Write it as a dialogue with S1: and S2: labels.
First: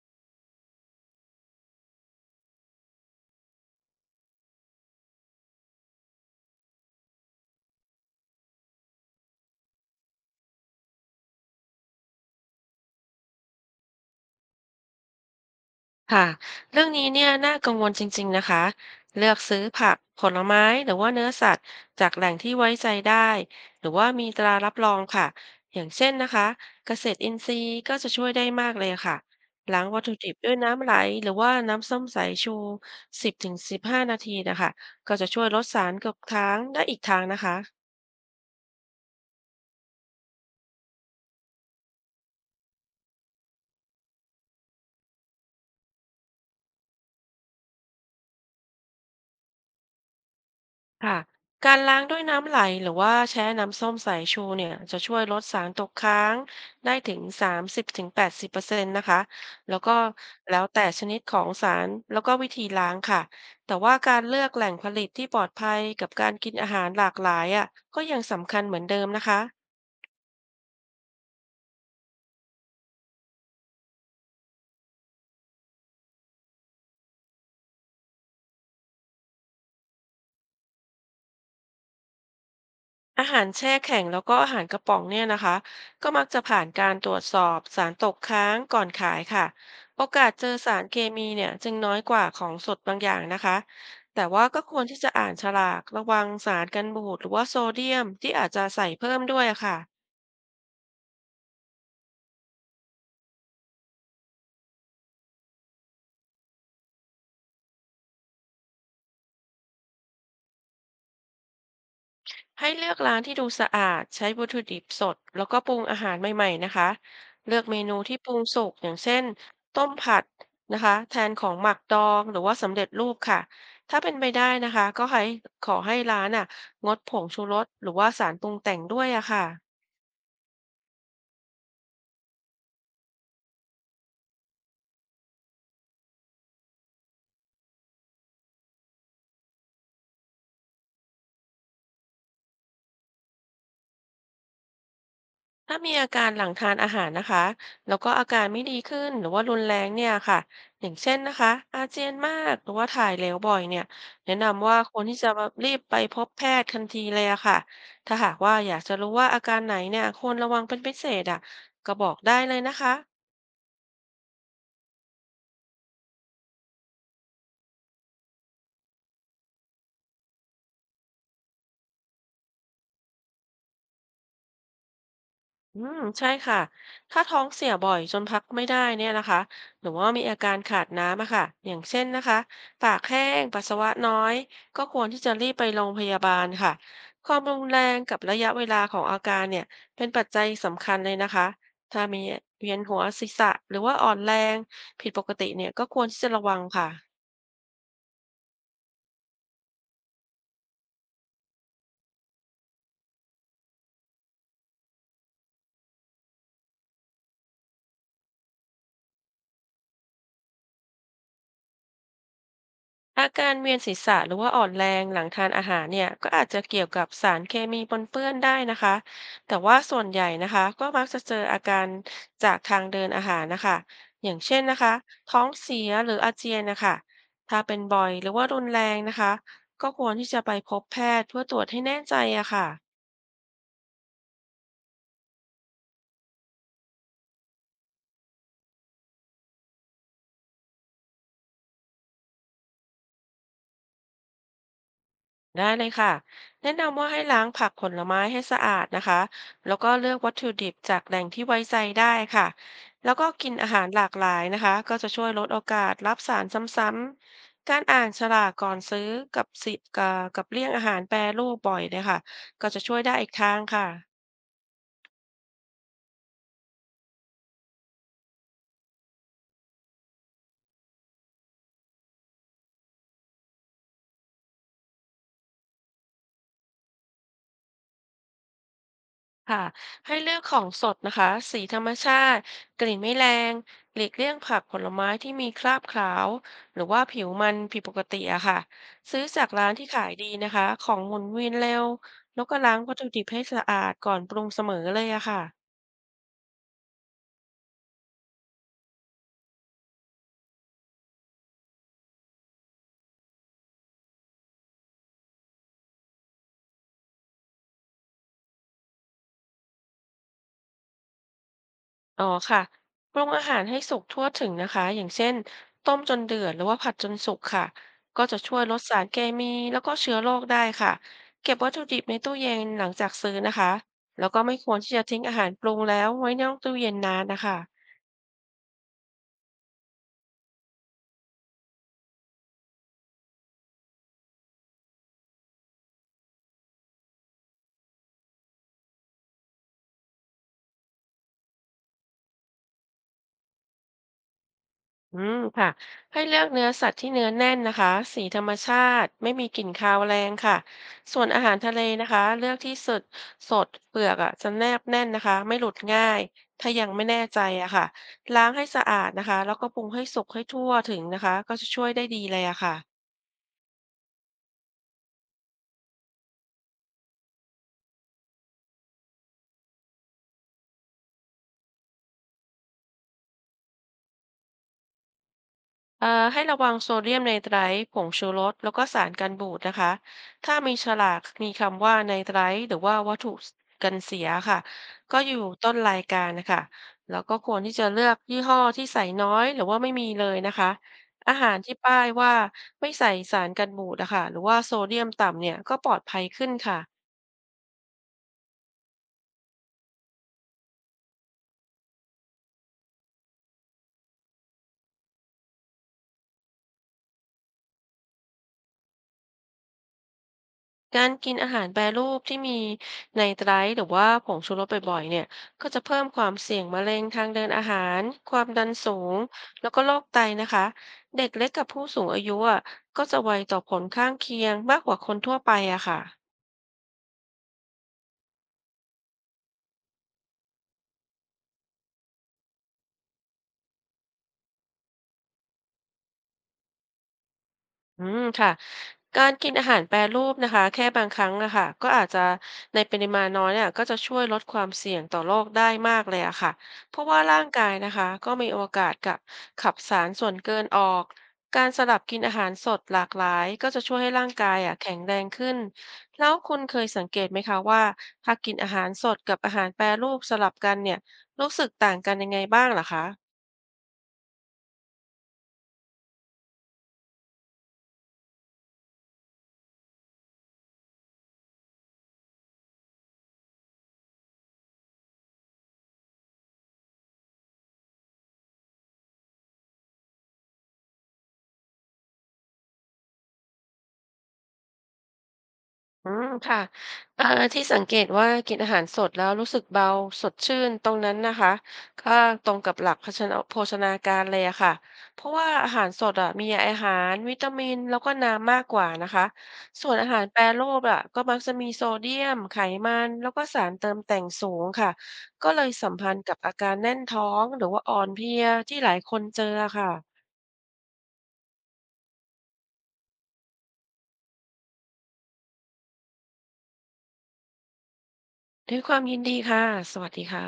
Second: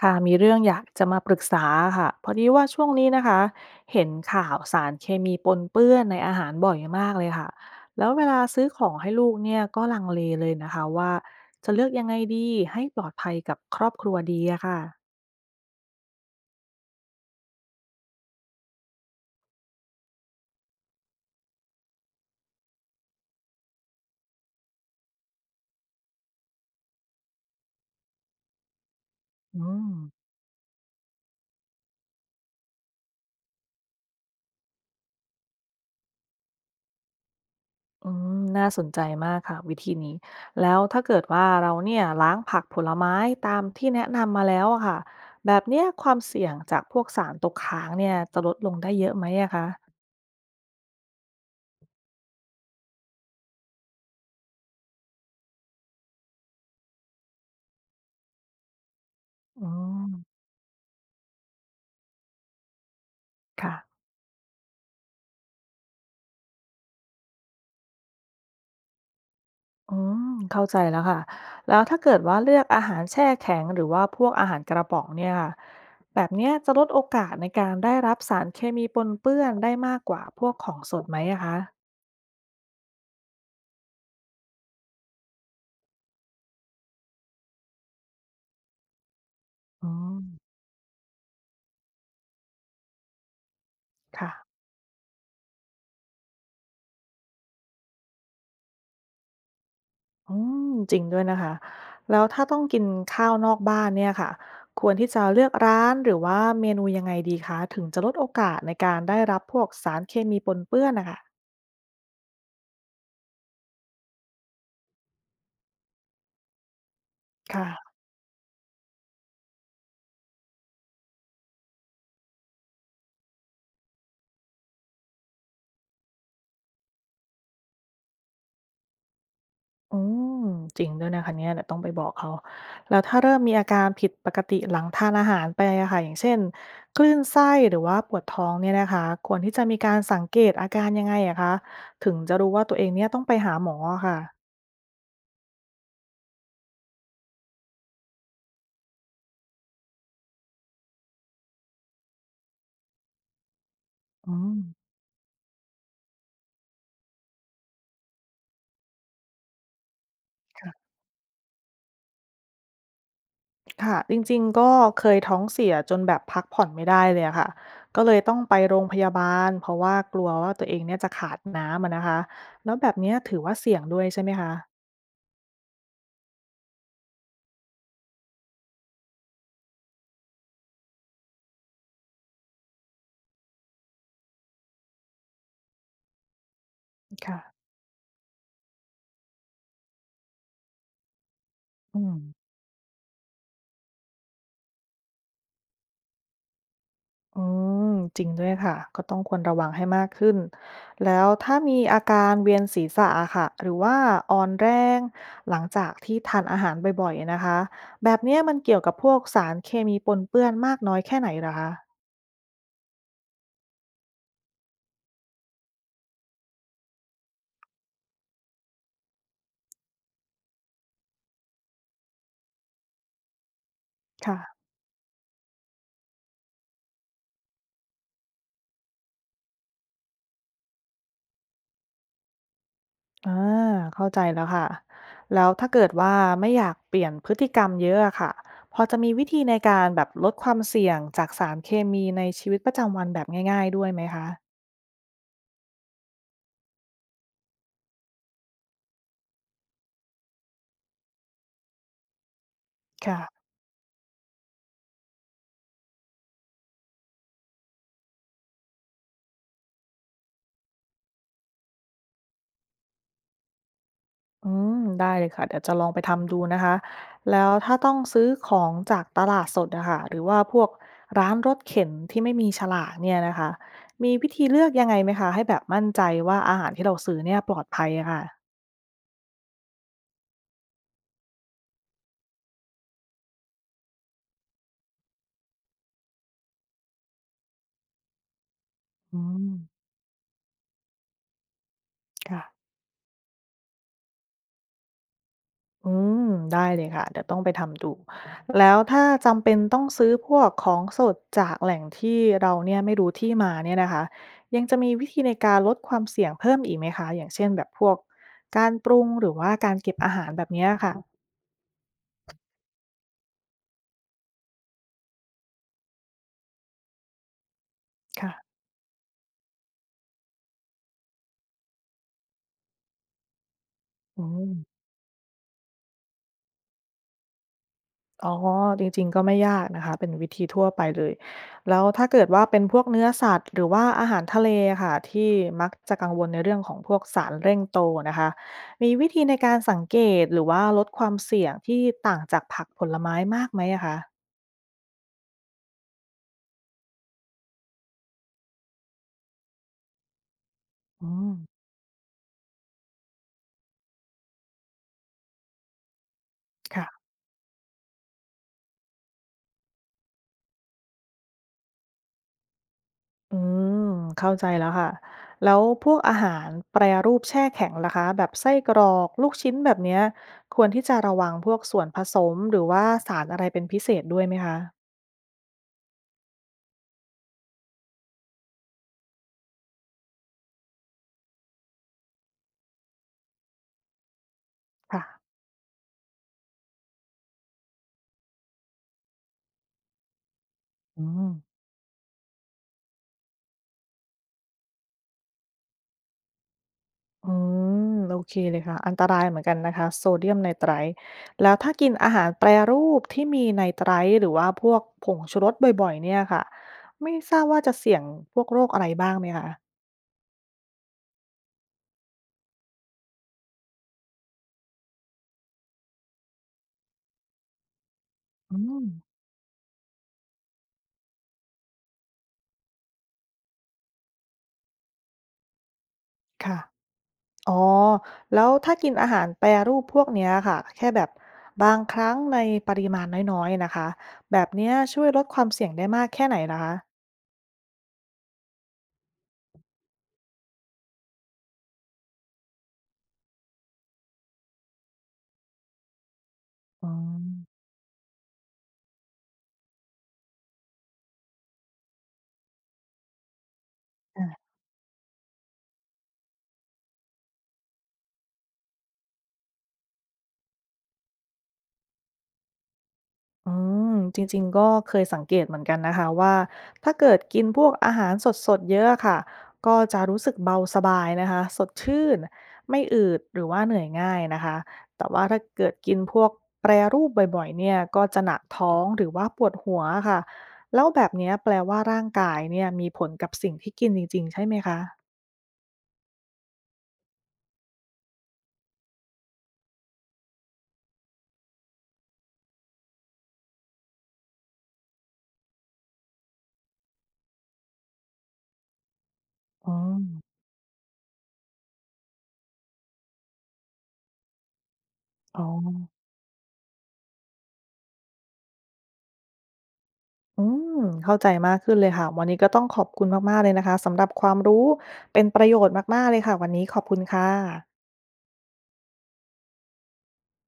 S1: ค่ะมีเรื่องอยากจะมาปรึกษาค่ะพอดีว่าช่วงนี้นะคะเห็นข่าวสารเคมีปนเปื้อนในอาหารบ่อยมากเลยค่ะแล้วเวลาซื้อของให้ลูกเนี่ยก็ลังเลเลยนะคะว่าจะเลือกยังไงดีให้ปลอดภัยกับครอบครัวดีอะค่ะ
S2: ค่ะเรื่องนี้เนี่ยน่ากังวลจริงๆนะคะเลือกซื้อผักผลไม้หรือว่าเนื้อสัตว์จากแหล่งที่ไว้ใจได้หรือว่ามีตรารับรองค่ะอย่างเช่นนะคะเกษตรอินทรีย์ก็จะช่วยได้มากเลยค่ะ
S1: อื
S2: ล้าง
S1: ม
S2: วัตถุดิบด้วยน้ำไหลหรือว่าน้ำส้มสายชู10ถึง15นาทีนะคะก็จะช่วยลดสารตกค้างได้อีกทางนะคะ
S1: อืมน่าสนใจมากค่ะวิธีนี้แล้วถ้าเกิดว่าเราเนี่ยล้างผักผลไม้ตามที่แนะนำมาแล้วอะค่ะแบบเนี้ยความเสี่ยงจากพวกสารตกค้างเนี่ยจะลดลงได้เยอะไหมอะคะ
S2: ค่ะการล้างด้วยน้ำไหลหรือว่าแช่น้ำส้มสายชูเนี่ยจะช่วยลดสารตกค้างได้ถึงสามสิบถึงแปดสิบเปอร์เซ็นต์นะคะ
S1: อื
S2: แล้วก็
S1: ม
S2: แล้วแต่ชนิดของสารแล้วก็วิธีล้างค่ะแต่
S1: ค่ะ
S2: ว่าการเลือกแหล่งผลิตที่ปลอดภัยกับการกินอาหารหลากหลายอ่ะก็ยังสำคัญเหมือนเดิมนะคะ
S1: อืมเข้าใจแล้วค่ะแล้วถ้าเกิดว่าเลือกอาหารแช่แข็งหรือว่าพวกอาหารกระป๋องเนี่ยค่ะแบบเนี้ยจะลดโอกาสในการได้รับสารเคมีปนเปื้อนได้มากกว่าพวกของสดไหมอะคะ
S2: อาหารแช่แข็งแล้วก็อาหารกระป๋องเนี่ยนะคะก็มักจะผ่านการตรวจสอบสารตกค้างก่อนขายค่ะ
S1: อื
S2: โอ
S1: ม
S2: กาสเจอสารเคมีเนี่ยจึงน้อยกว่าของสดบางอย่างนะคะแต่ว่า
S1: ค่ะ
S2: ก็ควรที่จะอ่านฉลากระวังสารกันบูดหรือว่าโซเดียมที่อาจจะใส่เพิ่มด้วยอะค่ะ
S1: อืมจริงด้วยนะคะแล้วถ้าต้องกินข้าวนอกบ้านเนี่ยค่ะควรที่จะเลือกร้านหรือว่าเมนูยังไงดีคะถึงจะลดโอกาสในการได้รับพวกสารเคมีปนเปื้อนนะค่ะ
S2: ให้เลือกร้านที่ดูสะอาดใช้วัตถุดิบสดแล้วก็ปรุงอาหารใหม่ๆนะคะเลือกเมนู
S1: ค่ะ
S2: ที่ปรุงสุกอย่างเช่นต้มผัดนะคะแทนของหมักดองหรือว่าสำเร็จรูปค่ะถ้าเป็นไปได้นะคะก็ให้ขอให้ร้านอ่ะงดผงชูรสหรือว่าสารปรุงแต่งด้วยอะค่ะ
S1: อืมจริงด้วยนะคะเนี่ยเดี๋ยวต้องไปบอกเขาแล้วถ้าเริ่มมีอาการผิดปกติหลังทานอาหารไปอะค่ะอย่างเช่นคลื่นไส้หรือว่าปวดท้องเนี่ยนะคะควรที่จะมีการสังเกตอาการยังไงอะคะถึงจะรู้ว่าตัวเองเนี่ยต้องไปหาหมออะค่ะ
S2: ถ้ามีอาการหลังทานอาหารนะคะแล้วก็อาการไม่ดีขึ้นหรือว่ารุนแรงเนี่ยค่ะอย่างเช่นนะคะอาเจียนมากหรือว่าถ่ายเหลวบ่อยเนี่ย
S1: อื
S2: แนะ
S1: ม
S2: นำว่าควรที่จะรีบไปพบแพทย์ทันทีเลยอะค่ะถ้าหากว่าอยากจะรู้ว่าอาการไหนเนี่ยควรระวังเป็น
S1: ค่ะ
S2: พิเศษอะก็บอกได้เลยนะคะ
S1: ค่ะจริงๆก็เคยท้องเสียจนแบบพักผ่อนไม่ได้เลยอะค่ะก็เลยต้องไปโรงพยาบาลเพราะว่ากลัวว่าตัวเองเนี่ยจะขาดน้ำอะนะคะแล้วแบบเนี้ยถือว่าเสี่ยงด้วยใช่ไหมคะ
S2: อืมใช่ค่ะ ถ้าท้องเสียบ่อยจนพักไม่ได้เนี่ยนะคะหรือว่ามีอาการขาดน้ำอะค่ะอย่างเช่นนะคะปากแห้งปัสสาวะน้อยก็ควรที่จะรีบไปโรงพยาบาลค่ะความรุ
S1: ค่ะ
S2: นแรงกับระยะเวลาของอาการเนี่ยเป็นปัจจัยสำคัญเลยนะคะ
S1: อื
S2: ถ้ามี
S1: ม
S2: เวียนหัวศีรษะหรือว่าอ่อนแรงผิดปกติเนี่ยก็ควรที่จะระวังค่ะ
S1: อืมจริงด้วยค่ะก็ต้องควรระวังให้มากขึ้นแล้วถ้ามีอาการเวียนศีรษะอะค่ะหรือว่าอ่อนแรงหลังจากที่ทานอาหารบ่อยๆนะคะแบบเนี้ยมันเกี่ยวกับพวกสารเคมีปนเปื้อนมากน้อยแค่ไหนเหรอคะ
S2: อาการเวียนศีรษะหรือว่าอ่อนแรงหลังทานอาหารเนี่ยก็อาจจะเกี่ยวกับสารเคมีปนเปื้อนได้นะคะแต่ว่าส่วนใหญ่นะคะก็มักจะเจออาการจากทางเดินอาหารนะคะอย่า
S1: ค่ะ
S2: งเช่นนะคะท้องเสียหรืออาเจียนนะคะถ้าเป็นบ่อยหรือว่ารุนแรงนะคะก็ควรที่จะไปพบแพทย์เพื่อตรวจให้แน่ใจอะค่ะ
S1: อ่าเข้าใจแล้วค่ะแล้วถ้าเกิดว่าไม่อยากเปลี่ยนพฤติกรรมเยอะอะค่ะพอจะมีวิธีในการแบบลดความเสี่ยงจากสารเคมีในชีวิตประจำวันแบบง่ายๆด้วยไหมคะ
S2: ได้เลยค่ะแนะนำว่าให้ล้างผักผลไม้ให้สะอาดนะคะแล้วก็เลือกวัตถุดิบจากแหล่งที่ไว้ใจได้ค่ะแล้ว
S1: ค่ะ
S2: ก็กินอาหารหลากหลายนะคะก็จะช่วยลดโอกาสรับสารซ้ำๆการอ่านฉลากก่อนซื้อกับสิกับกับเลี่ยงอาหารแปรรูปบ่อยเนี่ยค่ะก็จะช่วยได้อีกทางค่ะ
S1: อืมได้เลยค่ะเดี๋ยวจะลองไปทำดูนะคะแล้วถ้าต้องซื้อของจากตลาดสดอะค่ะหรือว่าพวกร้านรถเข็นที่ไม่มีฉลากเนี่ยนะคะมีวิธีเลือกยังไงไหมคะให้แบบมั่นใจว่าอาหารที่เราซื้อเนี่ยปลอดภัยอะค่ะ
S2: ค่ะให้เลือกของสดนะคะสีธรรมชาติกลิ่นไม่แรงหลีกเลี่ยงผักผลไม้ที่มีคราบขาวหรือว่าผิวมันผิดปกติอะค่ะซื้
S1: อื
S2: อจา
S1: ม
S2: กร้านที่ขายดีนะคะของหมุนเวียนเร็วแล้
S1: ค่ะ
S2: วก็ล้างวัตถุดิบให้สะอาดก่อนปรุงเสมอเลยอะค่ะ
S1: อืมได้เลยค่ะเดี๋ยวต้องไปทำดูแล้วถ้าจำเป็นต้องซื้อพวกของสดจากแหล่งที่เราเนี่ยไม่รู้ที่มาเนี่ยนะคะยังจะมีวิธีในการลดความเสี่ยงเพิ่มอีกไหมคะอย่างเช่นแบบพวกการปรุงหรือว่าการเก็บอาหารแบบเนี้ยค่ะ
S2: อ๋อค่ะปรุงอาหารให้สุกทั่วถึงนะคะอย่างเช่นต้มจนเดือดหรือว่าผัดจนสุกค่ะก็
S1: ค่ะ
S2: จะช่วยลดสารเคมีแล้วก็เชื้อโรคได้ค่ะเก็บวัตถุดิบในตู้เย็นหลังจากซื้อนะคะ
S1: อื
S2: แล้วก็
S1: ม
S2: ไม่ควรที่จะทิ้งอาหารปรุงแล้วไว้ในตู้เย็นนานนะคะ
S1: อ๋อจริงๆก็ไม่ยากนะคะเป็นวิธีทั่วไปเลยแล้วถ้าเกิดว่าเป็นพวกเนื้อสัตว์หรือว่าอาหารทะเลอะค่ะที่มักจะกังวลในเรื่องของพวกสารเร่งโตนะคะมีวิธีในการสังเกตหรือว่าลดความเสี่ยงที่ต่างจากผักผลไม้มากไหมอะคะ
S2: อืมค่ะให้เลือกเนื้อสัตว์ที่เนื้อแน่นนะคะสีธรรมชาติไม่มีกลิ่นคาวแรงค่ะ
S1: อื
S2: ส่วน
S1: ม
S2: อาหารทะเลนะคะเลือกที่สดเปลือกอ่ะจะแนบแน่นนะคะไม่หลุดง่ายถ้ายังไม่
S1: ค่ะ
S2: แน่ใจอะค่ะล้างให้สะอาดนะคะแล้วก็ปรุงให้สุกให้ทั่วถึงนะคะก็จะช่วยได้ดีเลยอะค่ะ
S1: อืมเข้าใจแล้วค่ะแล้วพวกอาหารแปรรูปแช่แข็งล่ะคะแบบไส้กรอกลูกชิ้นแบบเนี้ยควรที่จะระวังพวกส่วนผสมหรือว่าสารอะไรเป็นพิเศษด้วยไหมคะ
S2: เอ่อให้ระวังโซเดียมไนไตรท์ผงชูรสแล้วก็สารกันบูดนะคะถ้ามีฉลากมีคำว่าไนไตรท์หรือว่าวัตถุกันเสียค่ะ
S1: ค่ะ
S2: ก็อยู่ต้นรายการนะคะแล้วก็ควรที่จะเลือกยี่ห้อที่ใส่น้อยหรือว่าไม่มีเลยนะคะ
S1: อ๋อ
S2: อาหารที่ป้ายว่าไม่ใส่สารกันบูดนะคะหรือว่าโซเดียมต่ำเนี่ยก็ปลอดภัยขึ้นค่ะ
S1: อืมโอเคเลยค่ะ อันตรายเหมือนกันนะคะโซเดียมไนไตรต์แล้วถ้ากินอาหารแปรรูปที่มีไนไตรต์หรือว่าพวกผงชูรสบ่อยๆเนี่ยค่ะไม่ทราบว่าจะเสี่ยงพวกโรคอะไรบ้างไหมคะ
S2: การกินอาหารแปรรูปที่มีไนไตรท์หรือว่าผงชูรสบ่อยๆเนี่ยก็จะเพิ่มความเสี่ยงมะเร็งทางเดินอาหาร ความ
S1: อื
S2: ดัน
S1: ม
S2: สูงแล้วก็โรคไตนะคะ เด็กเล็กกับผู้สูงอายุอ่ะก็จะไวต่อผลข้างเคียงมากกว่าคนทั่วไปอะค่ะ
S1: ค่ะอ๋อแล้วถ้ากินอาหารแปรรูปพวกเนี้ยค่ะ แค่แบบบางครั้งในปริมาณน้อยๆนะคะ แบบเนี้ยช่วยลดความเสี่ยงได้มากแค่ไหนลหคะ
S2: อืมค่ะการกินอาหารแปรรูปนะคะแค่บางครั้งนะคะก็อาจจะในปริมาณน้อยเนี่ยก็จะช่วยลดความเสี่ยงต่อโรคได้มากเลยอะค่ะ
S1: อื
S2: เพราะว่าร่าง
S1: ม
S2: กายนะคะก็มีโอกาสกับขับสารส่วนเกินออกการสลับกินอาหารสดหลากหลายก็จะช่วยให้ร่า
S1: ค่ะ
S2: งกายอะแข็งแรงขึ้นแล้วคุณเคยสังเกตไหมคะว่าถ้ากินอาหารสดกับอาหารแปรรูปสลับกันเนี่ยรู้สึกต่างกันยังไงบ้างเหรอคะ
S1: อืมจริงๆก็เคยสังเกตเหมือนกันนะคะว่าถ้าเกิดกินพวกอาหารสดๆเยอะค่ะก็จะรู้สึกเบาสบายนะคะสดชื่นไม่อืดหรือว่าเหนื่อยง่ายนะคะแต่ว่าถ้าเกิดกินพวกแปรรูปบ่อยๆเนี่ยก็จะหนักท้องหรือว่าปวดหัวค่ะแล้วแบบเนี้ยแปลว่าร่างกายเนี่ยมีผลกับสิ่งที่กินจริงๆใช่ไหมคะ
S2: อืมค่ะที่สังเกตว่ากินอาหารสดแล้วรู้สึกเบาสดชื่นตรงนั้นนะคะก็ตรงกับหลักโภชนาการเลยอะค่ะเพราะว่าอาหารสดอะมีอาหารวิตามินแล้วก็น้ำมากกว่านะคะ
S1: อ๋อ
S2: ส่วนอาหารแปรรูปอะก็มักจะมีโซเดียมไขมันแล้วก็สารเติมแต่งสูงค่ะ
S1: อ๋อ
S2: ก็เลยสัมพันธ์กับอาการแน่นท้องหรือว่าอ่อนเพลียที่หลายคนเจออะค่ะ
S1: อืมเข้าใจมากขึ้นเลยค่ะวันนี้ก็ต้องขอบคุณมากๆเลยนะคะสำหรับความรู้เป็นประโยชน์มากๆเลยค่ะวันนี้ขอบคุณค่ะ
S2: ด้วยความยินดีค่ะสวัสดีค่ะ